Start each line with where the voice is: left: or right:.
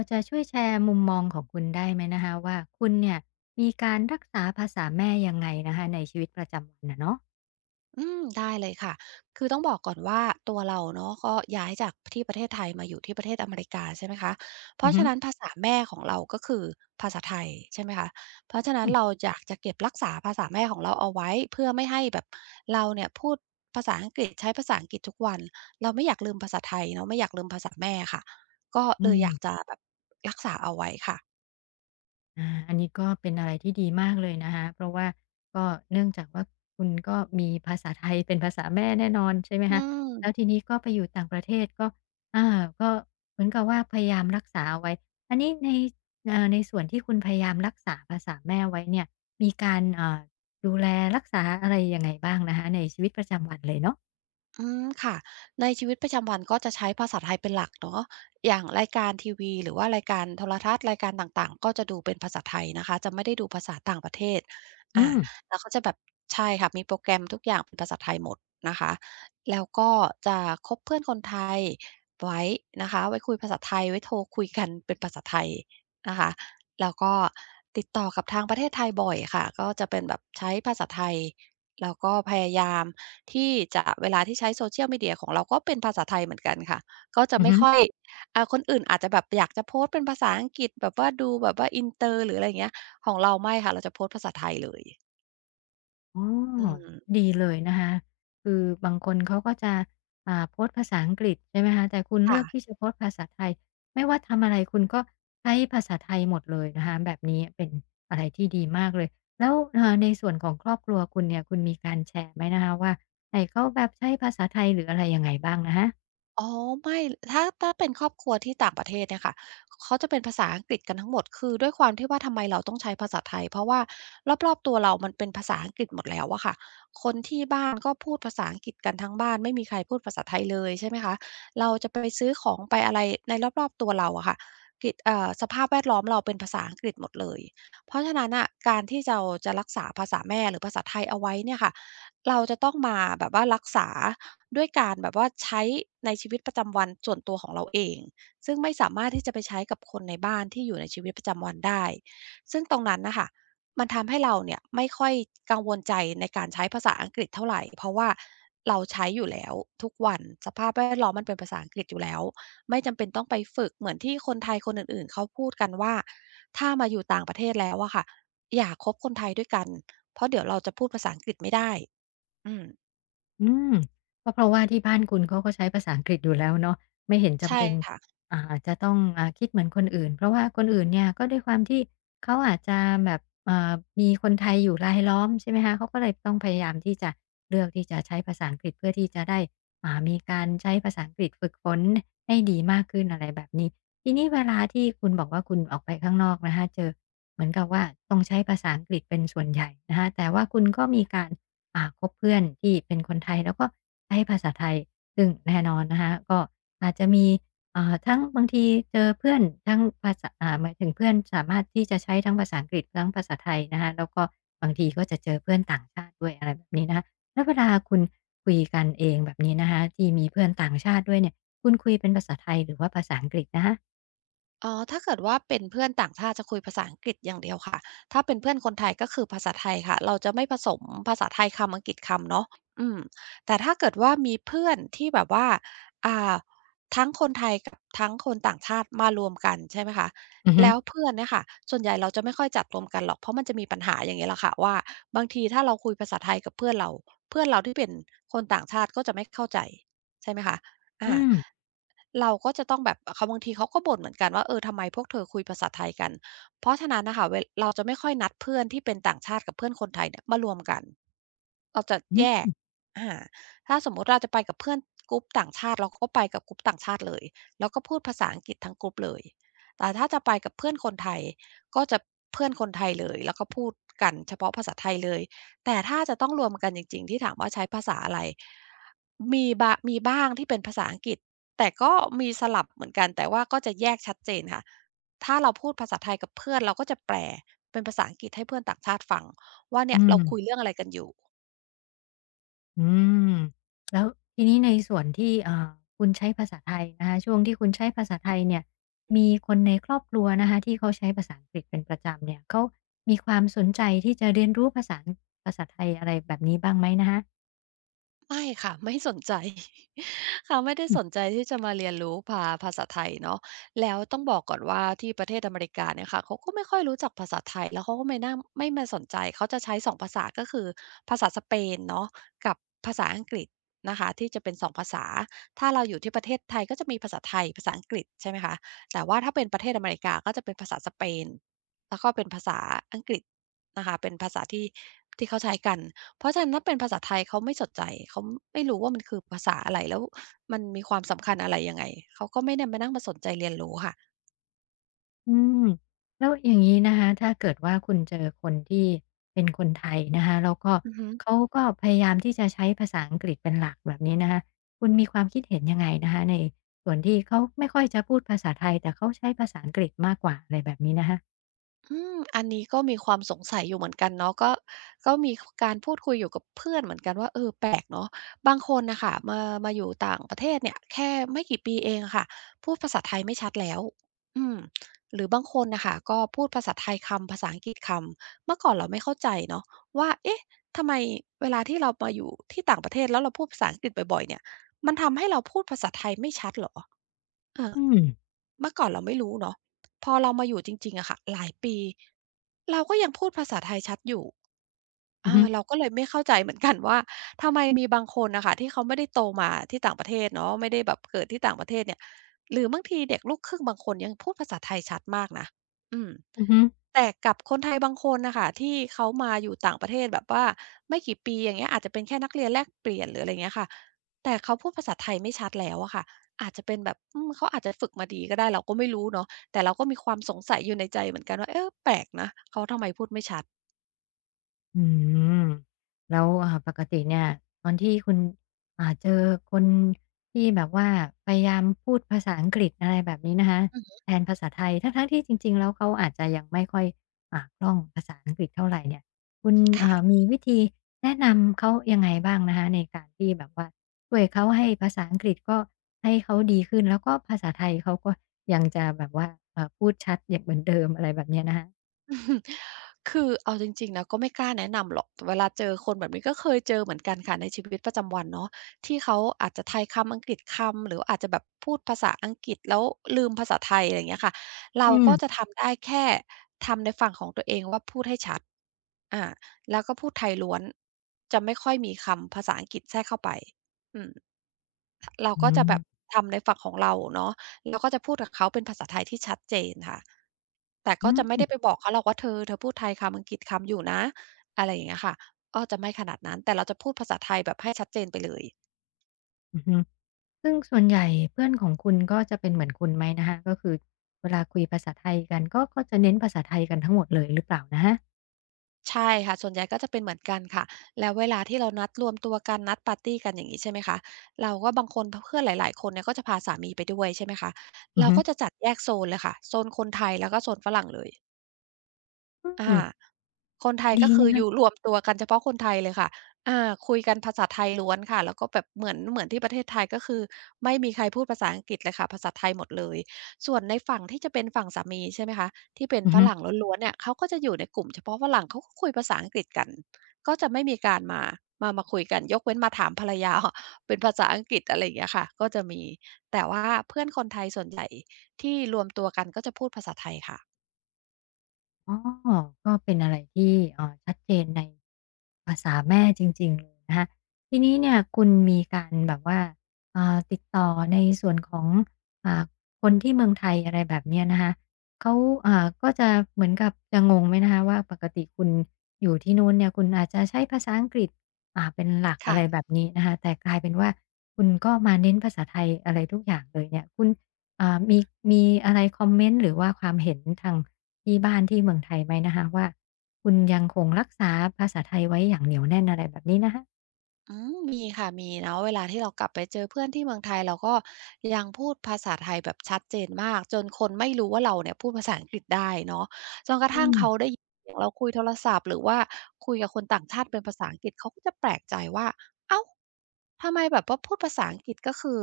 left: พอจะช่วยแชร์มุมมองของคุณได้ไหมนะคะว่าคุณเนี่ยมีการรักษาภาษาแม่ยังไงนะคะในชีวิตประจำวันนะเนาะ
right: อืมได้เลยค่ะ คือต้องบอกก่อนว่าตัวเราเนาะก็ย้ายจากที่ประเทศไทยมาอยู่ที่ประเทศอเมริกาใช่ไหมคะเพ
left: อือ
right: ราะ
left: ฮึ
right: ฉะนั้นภาษาแม่ของเราก็คือภาษาไทยใช่ไหมคะเพราะฉะนั้นเราอยากจะเก็บรักษาภาษาแม่ของเราเอาไว้เพื่อไม่ให้แบบเราเนี่ยพูดภาษาอังกฤษใช้ภาษาอังกฤษทุกวันเราไม่อยากลืมภาษาไทยเนาะไม่อยากลืมภาษาแม่ค่ะก็
left: อื
right: เลยอยาก
left: ม
right: จะแบบรักษาเอาไว้ค่ะ
left: อันนี้ก็เป็นอะไรที่ดีมากเลยนะคะเพราะว่าก็เนื่องจากว่าคุณก็มีภาษาไทยเป็นภาษาแม่แน่นอนใช่ไหม
right: อื
left: คะ
right: ม
left: แล้วทีนี้ก็ไปอยู่ต่างประเทศอาก็เหมือนกับว่าพยายามรักษาเอาไว้อันนี้ในเอ่าในส่วนที่คุณพยายามรักษาภาษาแม่ไว้เนี่ยมีการดูแลรักษาอะไรยังไงบ้างนะคะในชีวิตประจำวันเลยเนาะ
right: อืมค่ะในชีวิตประจำวันก็จะใช้ภาษาไทยเป็นหลักเนาะอย่างรายการทีวีหรือว่ารายการโทรทัศน์รายการต่างๆก็จะดูเป็นภาษาไทยนะคะจะไม่ได้ดูภาษาต่างประเทศ
left: อื
right: อา
left: ม
right: แล้วก็จะแบบใช่ค่ะมีโปรแกรมทุกอย่างเป็นภาษาไทยหมดนะคะแล้วก็จะคบเพื่อนคนไทยไว้นะคะไว้คุยภาษาไทยไว้โทรคุยกันเป็นภาษาไทยนะคะแล้วก็ติดต่อกับทางประเทศไทยบ่อยค่ะก็จะเป็นแบบใช้ภาษาไทยแล้วก็พยายาม ที่จะเวลาที่ใช้ social media ของเราก็เป็นภาษาไทยเหมือนกันค่ะก็จะ
left: อื
right: ไม่ค่อยคนอื่นอาจจะแบบอยากจะโพสต์เป็นภาษาอังกฤษแบบว่าดูแบบว่าอินเตอร์หรืออะไรอย่างเงี้ยของเราไม่ค่ะเราจะโพสต์ภาษาไทยเลย
left: อ๋
right: อื
left: อ
right: ม
left: ดีเลยนะคะคือบางคนเขาก็จะโพสต์ภาษาอังกฤษใช่ไหมคะแต่คุณเลื
right: ค่ะ
left: อกที่จะโพสต์ภาษาไทยไม่ว่าทำอะไรคุณก็ใช้ภาษาไทยหมดเลยนะคะแบบนี้เป็นอะไรที่ดีมากเลยแล้วในส่วนของครอบครัวคุณเนี่ยคุณมีการแชร์ไหมนะคะว่าให้เขาแบบใช้ภาษาไทยหรืออะไรยังไงบ้างนะคะ
right: อ๋อไม่ถ้าเป็นครอบครัวที่ต่างประเทศเนี่ยค่ะเขาจะเป็นภาษาอังกฤษกันทั้งหมดคือด้วยความที่ว่าทำไมเราต้องใช้ภาษาไทยเพราะว่ารอบๆตัวเรามันเป็นภาษาอังกฤษหมดแล้วอะค่ะคนที่บ้านก็พูดภาษาอังกฤษกันทั้งบ้านไม่มีใครพูดภาษาไทยเลยใช่ไหมคะเราจะไปซื้อของไปอะไรในรอบๆตัวเราอะค่ะกิจเอ่อสภาพแวดล้อมเราเป็นภาษาอังกฤษหมดเลยเพราะฉะนั้นน่ะการที่เราจะรักษาภาษาแม่หรือภาษาไทยเอาไว้เนี่ยค่ะเราจะต้องมาแบบว่ารักษา ด้วยการแบบว่าใช้ในชีวิตประจำวันส่วนตัวของเราเองซึ่งไม่สามารถที่จะไปใช้กับคนในบ้านที่อยู่ในชีวิตประจำวันได้ซึ่งตรงนั้นน่ะค่ะมันทำให้เราเนี่ยไม่ค่อยกังวลใจในการใช้ภาษาอังกฤษเท่าไรเพราะว่าเราใช้อยู่แล้วทุกวันสภาพแวดล้อมมันเป็นภาษาอังกฤษอยู่แล้วไม่จำเป็นต้องไปฝึกเหมือนที่คนไทยคนอื่นๆเขาพูดกันว่าถ้ามาอยู่ต่างประเทศแล้วอะค่ะอย่าคบคนไทยด้วยกันเพราะเดี๋ยวเราจะพูดภาษาอังกฤษไม่ได้อืม
left: อืมก็เพราะว่าที่บ้านคุณเขาก็ใช้ภาษาอังกฤษอยู่แล้วเนาะไม่เห็นจำ
right: ใช่
left: เป็น
right: ค่ะ
left: จะต้องคิดเหมือนคนอื่นเพราะว่าคนอื่นเนี่ยก็ด้วยความที่เขาอาจจะแบบมีคนไทยอยู่รายล้อมใช่ไหมคะเขาก็เลยต้องพยายามที่จะเลือกที่จะใช้ภาษาอังกฤษเพื่อที่จะได้มีการใช้ภาษาอังกฤษฝึกฝนให้ดีมากขึ้นอะไรแบบนี้ทีนี้เวลาที่คุณบอกว่าคุณออกไปข้างนอกนะคะเจอเหมือนกับว่าต้องใช้ภาษาอังกฤษเป็นส่วนใหญ่นะคะแต่ว่าคุณก็มีการ คบเพื่อนที่เป็นคนไทยแล้วก็ใช้ภาษาไทยซึ่งแน่นอนนะคะก็อาจจะมีทั้งบางทีเจอเพื่อนทั้งภาษาอ่าหมายถึงเพื่อนสามารถที่จะใช้ทั้งภาษาอังกฤษทั้งภาษาไทยนะคะแล้วก็บางทีก็จะเจอเพื่อนต่างชาติด้วยอะไรแบบนี้นะคะแล้วเวลาคุณคุยกันเองแบบนี้นะคะที่มีเพื่อนต่างชาติด้วยเนี่ยคุณคุยเป็นภาษาไทยหรือว่าภาษาอังกฤษนะคะ
right: อ๋อถ้าเกิดว่าเป็นเพื่อนต่างชาติจะคุยภาษาอังกฤษอย่างเดียวค่ะถ้าเป็นเพื่อนคนไทยก็คือภาษาไทยค่ะเราจะไม่ผสมภาษาไทยคำอังกฤษคำเนาะอืมแต่ถ้าเกิดว่ามีเพื่อนที่แบบว่าอ่าทั้งคนไทยกับทั้งคนต่างชาติมารวมกันใช่ไหมคะ
left: อือฮึ
right: แล้วเพื่อนเนี่ยค่ะส่วนใหญ่เราจะไม่ค่อยจัดรวมกันหรอกเพราะมันจะมีปัญหาอย่างนี้แหละค่ะว่าบางทีถ้าเราคุยภาษาไทยกับเพื่อนเราเพื่อนเราที่เป็นคนต่างชาติก็จะไม่เข้าใจใช่ไหมคะอา
left: อืม
right: เราก็จะต้องแบบเขาบางทีเขาก็บ่นเหมือนกันว่าเออทำไมพวกเธอคุยภาษาไทยกันเพราะฉะนั้นน่ะค่ะเราจะไม่ค่อยนัดเพื่อนที่เป็นต่างชาติกับเพื่อนคนไทยเนี่ยมารวมกันเราจะ
left: อื
right: แย
left: อ
right: ก
left: ฮึ
right: อาถ้าสมมุติเราจะไปกับเพื่อนกรุ๊ปต่างชาติเราก็ไปกับกรุ๊ปต่างชาติเลยแล้วก็พูดภาษาอังกฤษทั้งกรุ๊ปเลยแต่ถ้าจะไปกับเพื่อนคนไทยก็จะเพื่อนคนไทยเลยแล้วก็พูดกันเฉพาะภาษาไทยเลยแต่ถ้าจะต้องรวมกันจริงๆที่ถามว่าใช้ภาษาอะไรมีบะมีบ้างที่เป็นภาษาอังกฤษ แต่ก็มีสลับเหมือนกันแต่ว่าก็จะแยกชัดเจนค่ะถ้าเราพูดภาษาไทยกับเพื่อนเราก็จะแปลเป็นภาษาอังกฤษให้เพื่อนต่างชาติฟังว่า
left: อื
right: เนี่ยเรา
left: ม
right: คุยเรื่องอะไรกันอยู่
left: อืมแล้วทีนี้ในส่วนที่คุณใช้ภาษาไทยนะคะช่วงที่คุณใช้ภาษาไทยเนี่ยมีคนในครอบครัวนะคะที่เขาใช้ภาษาอังกฤษเป็นประจำเนี่ยเขามีความสนใจที่จะเรียนรู้ภาษาไทยอะไรแบบนี้บ้างไหมนะคะ
right: ไม่ค่ะ ไม่สนใจ ค่ะไม่ได้สนใจที่จะมาเรียนรู้ภาษาไทยเนาะแล้วต้องบอกก่อนว่าที่ประเทศอเมริกาเนี่ยค่ะเขาก็ไม่ค่อยรู้จักภาษาไทยแล้วเขาก็ไม่มาสนใจเขาจะใช้สองภาษาก็คือภาษาสเปนเนาะกับภาษาอังกฤษนะคะที่จะเป็นสองภาษาถ้าเราอยู่ที่ประเทศไทยก็จะมีภาษาไทยภาษาอังกฤษใช่ไหมคะแต่ว่าถ้าเป็นประเทศอเมริกาก็จะเป็นภาษาสเปนแล้วก็เป็นภาษาอังกฤษนะคะเป็นภาษาที่เขาใช้กัน เพราะฉะนั้นถ้าเป็นภาษาไทยเขาไม่สนใจเขาไม่รู้ว่ามันคือภาษาอะไรแล้วมันมีความสำคัญอะไรยังไงเขาก็ไม่ได้มานั่งมาสนใจเรียนรู้ค่ะ
left: อืมแล้วอย่างนี้นะคะถ้าเกิดว่าคุณเจอคนที่เป็นคนไทยนะคะแล้วก็
right: อือฮึ
left: เขาก็พยายามที่จะใช้ภาษาอังกฤษเป็นหลักแบบนี้นะคะคุณมีความคิดเห็นยังไงนะคะในส่วนที่เขาไม่ค่อยจะพูดภาษาไทยแต่เขาใช้ภาษาอังกฤษมากกว่าอะไรแบบนี้นะคะ
right: อันนี้ก็มีความสงสัยอยู่เหมือนกันเนาะก็มีการพูดคุยอยู่กับเพื่อนเหมือนกันว่าเออแปลกเนาะบางคนน่ะค่ะมาอยู่ต่างประเทศเนี่ยแค่ไม่กี่ปีเองอะค่ะพูดภาษาไทยไม่ชัดแล้วอืมหรือบางคนน่ะค่ะก็พูดภาษาไทยคำภาษาอังกฤษคำเมื่อก่อนเราไม่เข้าใจเนาะว่าเอ๊ะทำไมเวลาที่เรามาอยู่ที่ต่างประเทศแล้วเราพูดภาษาอังกฤษบ่อยๆเนี่ยมันทำให้เราพูดภาษาไทยไม่ชัดเหรอเออ
left: อืม
right: เมื่อก่อนเราไม่รู้เนาะ พอเรามาอยู่จริงๆอะค่ะหลายปีเราก็ยังพูดภาษาไทยชัดอยู่
left: อือ
right: อา
left: ฮึ
right: เราก็เลยไม่เข้าใจเหมือนกันว่าทำไมมีบางคนน่ะค่ะที่เขาไม่ได้โตมาที่ต่างประเทศเนาะไม่ได้แบบเกิดที่ต่างประเทศเนี่ยหรือบางทีเด็กลูกครึ่งบางคนยังพูดภาษาไทยชัดมากนะอืม
left: อือฮึ
right: แต่กับคนไทยบางคนน่ะค่ะที่เขามาอยู่ต่างประเทศแบบว่าไม่กี่ปีอย่างเงี้ยอาจจะเป็นแค่นักเรียนแลกเปลี่ยนหรืออะไรเงี้ยค่ะแต่เขาพูดภาษาไทยไม่ชัดแล้วอะค่ะอาจจะเป็นแบบเขาอาจจะฝึกมาดีก็ได้เราก็ไม่รู้เนาะแต่เราก็มีความสงสัยอยู่ในใจเหมือนกันว่าเออแปลกนะเขาทำไมพูดไม่ชัด
left: อืมแล้วปกติเนี่ยตอนที่คุณเจอคนที่แบบว่าพยายามพูดภาษาอังกฤษอะไรแบบนี้นะคะ
right: อืม
left: แทนภาษาไทยทั้งๆที่จริงๆแล้วเขาอาจจะยังไม่ค่อยคล่องภาษาอังกฤษเท่าไรเนี่ยคุณ
right: ค่ะ
left: มีวิธีแนะนำเขายังไงบ้างนะคะในการที่แบบว่าช่วยเขาให้ภาษาอังกฤษก็ให้เขาดีขึ้นแล้วก็ภาษาไทยเขาก็ยังจะแบบว่าพูดชัดอย่างเหมือนเดิมอะไรแบบเนี้ยนะคะ
right: อือฮึคือเอาจริงๆนะก็ไม่กล้าแนะนำหรอกแต่เวลาเจอคนแบบนี้ก็เคยเจอเหมือนกันค่ะในชีวิตประจำวันเนาะที่เขาอาจจะไทยคำอังกฤษคำหรืออาจจะแบบพูดภาษาอังกฤษแล้วลืมภาษาไทยอะไรอย่างเงี้ยค่ะเรา
left: อืม
right: ก็จะทำได้แค่ทำในฝั่งของตัวเองว่าพูดให้ชัดอาแล้วก็พูดไทยล้วนจะไม่ค่อยมีคำภาษาอังกฤษแทรกเข้าไปอืม เรา
left: อื
right: ก็จะแบบ
left: ม
right: ทำในฝั่งของเราเนาะเราก็จะพูดกับเขาเป็นภาษาไทยที่ชัดเจนค่ะแต่ก็
left: อื
right: จะไม่ได้
left: ม
right: ไปบอกเขาหรอกว่าเธอพูดไทยคำอังกฤษคำอยู่นะอะไรอย่างเงี้ยค่ะก็จะไม่ขนาดนั้นแต่เราจะพูดภาษาไทยแบบให้ชัดเจนไปเลย
left: อือฮึ ซึ่งส่วนใหญ่เพื่อนของคุณก็จะเป็นเหมือนคุณไหมนะคะก็คือเวลาคุยภาษาไทยกันก็จะเน้นภาษาไทยกันทั้งหมดเลยหรือเปล่านะคะ
right: ใช่ค่ะส่วนใหญ่ก็จะเป็นเหมือนกันค่ะแล้วเวลาที่เรานัดรวมตัวกันนัดปาร์ตีกันอย่างงี้ใช่ไหมคะเราก็บางคนเพื่อนหลายๆคนเนี่ยก็จะพาสามีไปด้วยใช่ไหมคะ
left: อือ
right: เรา
left: ฮึ
right: ก็จะจัดแยกโซนเลยค่ะโซนคนไทยแล้วก็โซนฝรั่งเลย
left: อื
right: อา
left: ม
right: คนไทย
left: ดี
right: ก็คื
left: นะ
right: ออยู่
left: คะ
right: รวมตัวกันเฉพาะคนไทยเลยค่ะอาคุยกันภาษาไทยล้วนค่ะแล้วก็แบบเหมือนที่ประเทศไทยก็คือไม่มีใครพูดภาษาอังกฤษเลยค่ะภาษาไทยหมดเลยส่วนในฝั่งที่จะเป็นฝั่งสามีใช่ไหมคะที่เป็น
left: อือ
right: ฝ
left: ฮึ
right: รั่งล้วนๆเนี่ยเขาก็จะอยู่ในกลุ่มเฉพาะฝรั่งเขาก็คุยภาษาอังกฤษกันก็จะไม่มีการมาคุยกันยกเว้นมาถามภรรยาเป็นภาษาอังกฤษอะไรอย่างเงี้ยค่ะก็จะมีแต่ว่าเพื่อนคนไทยส่วนใหญ่ที่รวมตัวกันก็จะพูดภาษาไทยค่ะ
left: อ๋อก็เป็นอะไรที่ชัดเจนในภาษาแม่จริงๆเลยนะคะทีนี้เนี่ยคุณมีการแบบว่าติดต่อในส่วนของอ่าคนที่เมืองไทยอะไรแบบเนี้ยนะคะเขาก็จะเหมือนกับจะงงไหมนะคะว่าปกติคุณอยู่ที่นู้นเนี่ยคุณอาจจะใช้ภาษาอังกฤษเป็นหลักอะ
right: ค่ะ
left: ไรแบบนี้นะคะแต่กลายเป็นว่าคุณก็มาเน้นภาษาไทยอะไรทุกอย่างเลยเนี่ยคุณ อ่ามีมีอะไรคอมเมนต์หรือว่าความเห็นทางที่บ้านที่เมืองไทยไหมนะคะว่าคุณยังคงรักษาภาษาไทยไว้อย่างเหนียวแน่นอะไรแบบนี้นะคะ
right: อืมมีค่ะมีเนาะเวลาที่เรากลับไปเจอเพื่อนที่เมืองไทยเราก็ยังพูดภาษาไทยแบบชัดเจนมากจนคนไม่รู้ว่าเราเนี่ยพูดภาษาอังกฤษได้เนาะจนกระ
left: อื
right: ทั่ง
left: ม
right: เขาได้ยินเสียงเราคุยโทรศัพท์หรือว่าคุยกับคนต่างชาติเป็นภาษาอังกฤษเขาก็จะแปลกใจว่าเอ้าทำไมแบบว่าพูดภาษาอังกฤษก็คือ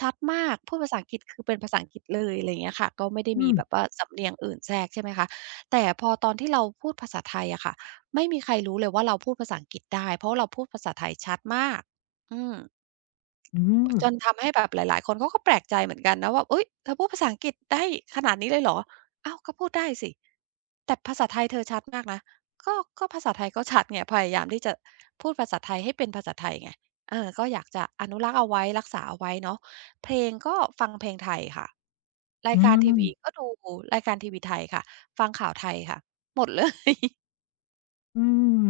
right: ชัดมากพูดภาษาอังกฤษคือเป็นภาษาอังกฤษเลยอะไรอย่างเงี้ยค่ะก็ไม่ได้
left: อื
right: มี
left: ม
right: แบบว่าสำเนียงอื่นแทรกใช่ไหมคะแต่พอตอนที่เราพูดภาษาไทยอะค่ะ ไม่มีใครรู้เลยว่าเราพูดภาษาอังกฤษได้เพราะว่าเราพูดภาษาไทยชัดมากอืม
left: อืม
right: จนทำให้แบบหลายๆคนเขาก็แปลกใจเหมือนกันนะว่าอุ๊ยเธอพูดภาษาอังกฤษได้ขนาดนี้เลยเหรออ้าวก็พูดได้สิแต่ภาษาไทยเธอชัดมากนะก็ก็ภาษาไทยก็ชัดไงพยายามที่จะพูดภาษาไทยให้เป็นภาษาไทยไงเออก็อยากจะอนุรักษ์เอาไว้รักษาเอาไว้เนาะเพลงก็ฟังเพลงไทยค่ะรา
left: อื
right: ยการที
left: ม
right: วีก็ดูรายการทีวีไทยค่ะฟังข่าวไทยค่ะหมดเลย
left: อืม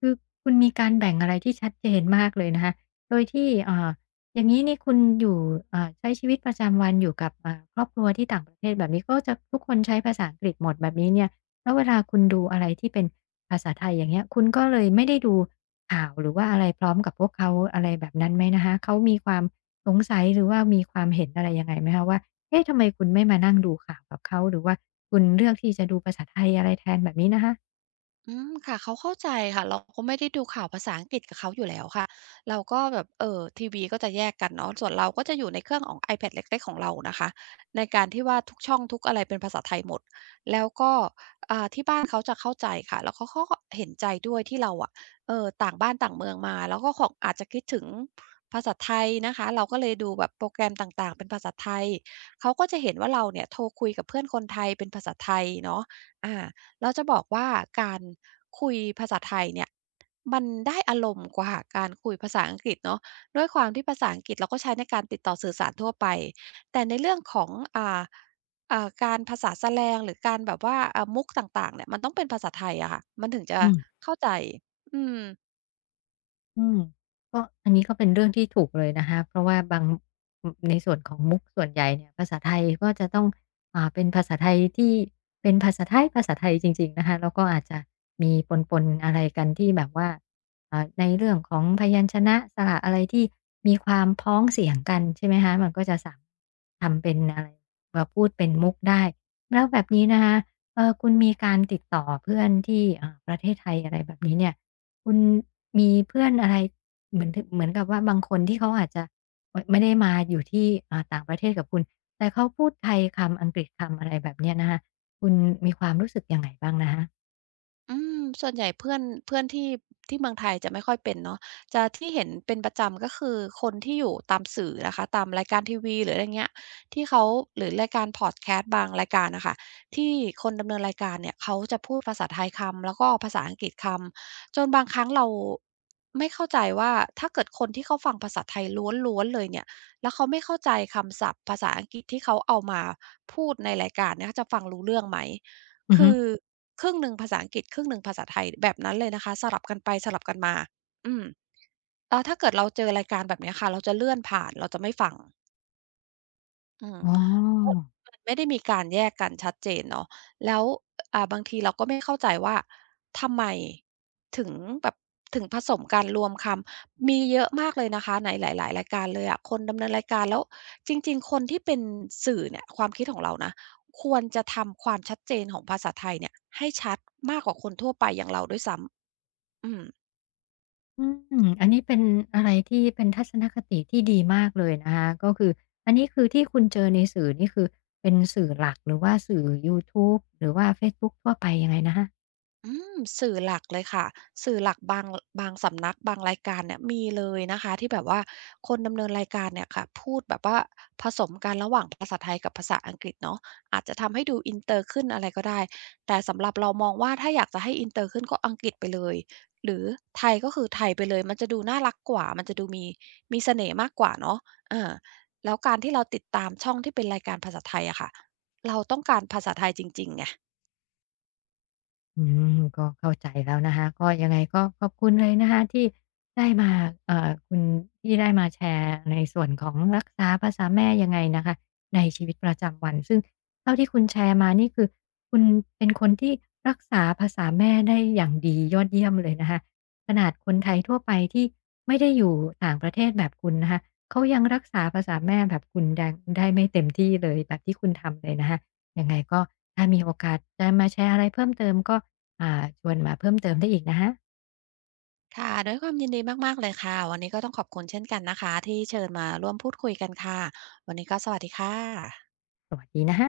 left: คือคุณมีการแบ่งอะไรที่ชัดเจนมากเลยนะคะโดยที่อย่างนี้นี่คุณอยู่ใช้ชีวิตประจำวันอยู่กับครอบครัวที่ต่างประเทศแบบนี้ก็จะทุกคนใช้ภาษาอังกฤษหมดแบบนี้เนี่ยแล้วเวลาคุณดูอะไรที่เป็นภาษาไทยอย่างเงี้ยคุณก็เลยไม่ได้ดูข่าวหรือว่าอะไรพร้อมกับพวกเขาอะไรแบบนั้นไหมนะคะเขามีความสงสัยหรือว่ามีความเห็นอะไรยังไงไหมคะว่าเอ๊ะทำไมคุณไม่มานั่งดูข่าวกับเขาหรือว่าคุณเลือกที่จะดูภาษาไทยอะไรแทนแบบนี้นะคะ
right: อืมค่ะเขาเข้าใจค่ะเราก็ไม่ได้ดูข่าวภาษาอังกฤษกับเขาอยู่แล้วค่ะเราก็แบบทีวีก็จะแยกกันเนาะส่วนเราก็จะอยู่ในเครื่องของ iPad เล็กๆของเรานะคะในการที่ว่าทุกช่องทุกอะไรเป็นภาษาไทยหมดแล้วก็ที่บ้านเขาจะเข้าใจค่ะแล้วเขาก็เห็นใจด้วยที่เราอะต่างบ้านต่างเมืองมาแล้วก็คงอาจจะคิดถึงภาษาไทยนะคะเราก็เลยดูแบบโปรแกรมต่างๆเป็นภาษาไทยเขาก็จะเห็นว่าเราเนี่ยโทรคุยกับเพื่อนคนไทยเป็นภาษาไทยเนาะอา แล้วจะบอกว่าการคุยภาษาไทยเนี่ยมันได้อารมณ์กว่าการคุยภาษาอังกฤษเนาะด้วยความที่ภาษาอังกฤษเราก็ใช้ในการติดต่อสื่อสารทั่วไปแต่ในเรื่องของอ่าการภาษาแสลงหรือการแบบว่ามุกต่างๆเนี่ยมันต้องเป็นภาษาไทยอะค่ะมันถึงจะ
left: อืม
right: เข้าใจอืม
left: อืมก็อันนี้ก็เป็นเรื่องที่ถูกเลยนะคะเพราะว่าบางในส่วนของมุกส่วนใหญ่เนี่ยภาษาไทยก็จะต้องเป็นภาษาไทยที่เป็นภาษาไทยจริงๆนะคะแล้วก็อาจจะมีปนๆอะไรกันที่แบบว่าในเรื่องของพยัญชนะสระอะไรที่มีความพ้องเสียงกันใช่ไหมคะมันก็จะสามทำเป็นอะไรมาพูดเป็นมุกได้แล้วแบบนี้นะคะคุณมีการติดต่อเพื่อนที่ประเทศไทยอะไรแบบนี้เนี่ย คุณมีเพื่อนอะไรเหมือนกับว่าบางคนที่เขาอาจจะไม่ได้มาอยู่ที่ต่างประเทศกับคุณแต่เขาพูดไทยคำอังกฤษคำอะไรแบบเนี้ยนะคะคุณมีความรู้สึกยังไงบ้างนะคะ
right: อืมส่วนใหญ่เพื่อนเพื่อนที่ที่เมืองไทยจะไม่ค่อยเป็นเนาะจะที่เห็นเป็นประจำก็คือคนที่อยู่ตามสื่อนะคะตามรายการทีวีหรืออะไรเงี้ยที่เขาหรือรายการพอดแคสต์บางรายการน่ะค่ะที่คนดำเนินรายการเนี่ยเขาจะพูดภาษาไทยคำแล้วก็ภาษาอังกฤษคำจนบางครั้งเราไม่เข้าใจว่าถ้าเกิดคนที่เขาฟังภาษาไทยล้วนๆเลยเนี่ยแล้วเขาไม่เข้าใจคำศัพท์ภาษาอังกฤษที่เขาเอามาพูดในรายการเนี่ยเขาจะฟังรู้เรื่องไหม
left: อือฮึ
right: คือครึ่งหนึ่งภาษาอังกฤษครึ่งหนึ่งภาษาไทยแบบนั้นเลยนะคะสลับกันไปสลับกันมา อืมแล้วถ้าเกิดเราเจอรายการแบบเนี้ยค่ะเราจะเลื่อนผ่านเราจะไม่ฟัง อืม
left: อ๋
right: ก็
left: อ
right: มันไม่ได้มีการแยกกันชัดเจนเนาะแล้วบางทีเราก็ไม่เข้าใจว่าทำไมถึงแบบถึงผสมกันรวมคำมีเยอะมากเลยนะคะในหลายๆรายการเลยอะคนดำเนินรายการแล้วจริงๆคนที่เป็นสื่อเนี่ยความคิดของเรานะควรจะทำความชัดเจนของภาษาไทยเนี่ยให้ชัดมากกว่าคนทั่วไปอย่างเราด้วยซ้ำอืม
left: อืมอันนี้เป็นอะไรที่เป็นทัศนคติที่ดีมากเลยนะคะก็คืออันนี้คือที่คุณเจอในสื่อนี่คือเป็นสื่อหลักหรือว่าสื่อยูทูบหรือว่าเฟซบุ๊กทั่วไปยังไงนะคะ
right: อืมสื่อหลักเลยค่ะ สื่อหลักบางสำนักบางรายการเนี่ยมีเลยนะคะที่แบบว่าคนดำเนินรายการเนี่ยค่ะพูดแบบว่าผสมกันระหว่างภาษาไทยกับภาษาอังกฤษเนาะอาจจะทำให้ดูอินเตอร์ขึ้นอะไรก็ได้แต่สำหรับเรามองว่าถ้าอยากจะให้อินเตอร์ขึ้นก็อังกฤษไปเลยหรือไทยก็คือไทยไปเลยมันจะดูน่ารักกว่ามันจะดูมีเสน่ห์มากกว่าเนาะเออแล้วการที่เราติดตามช่องที่เป็นรายการภาษาไทยอะค่ะเราต้องการภาษาไทยจริงๆไง
left: อืมก็เข้าใจแล้วนะคะก็ยังไงก็ขอบคุณเลยนะคะที่ได้มาคุณที่ได้มาแชร์ในส่วนของรักษาภาษาแม่ยังไงนะคะในชีวิตประจำวันซึ่งเท่าที่คุณแชร์มานี่คือคุณเป็นคนที่รักษาภาษาแม่ได้อย่างดียอดเยี่ยมเลยนะคะขนาดคนไทยทั่วไปที่ไม่ได้อยู่ต่างประเทศแบบคุณนะคะเขายังรักษาภาษาแม่แบบคุณดังได้ไม่เต็มที่เลยแบบที่คุณทำเลยนะคะ ยังไงก็ถ้ามีโอกาสจะมาแชร์อะไรเพิ่มเติมก็อ่าชวนมาเพิ่มเติมได้อีกนะคะ
right: ค่ะด้วยความยินดีมากๆเลยค่ะวันนี้ก็ต้องขอบคุณเช่นกันนะคะที่เชิญมาร่วมพูดคุยกันค่ะวันนี้ก็สวัสดีค่ะ
left: สวัสดีนะคะ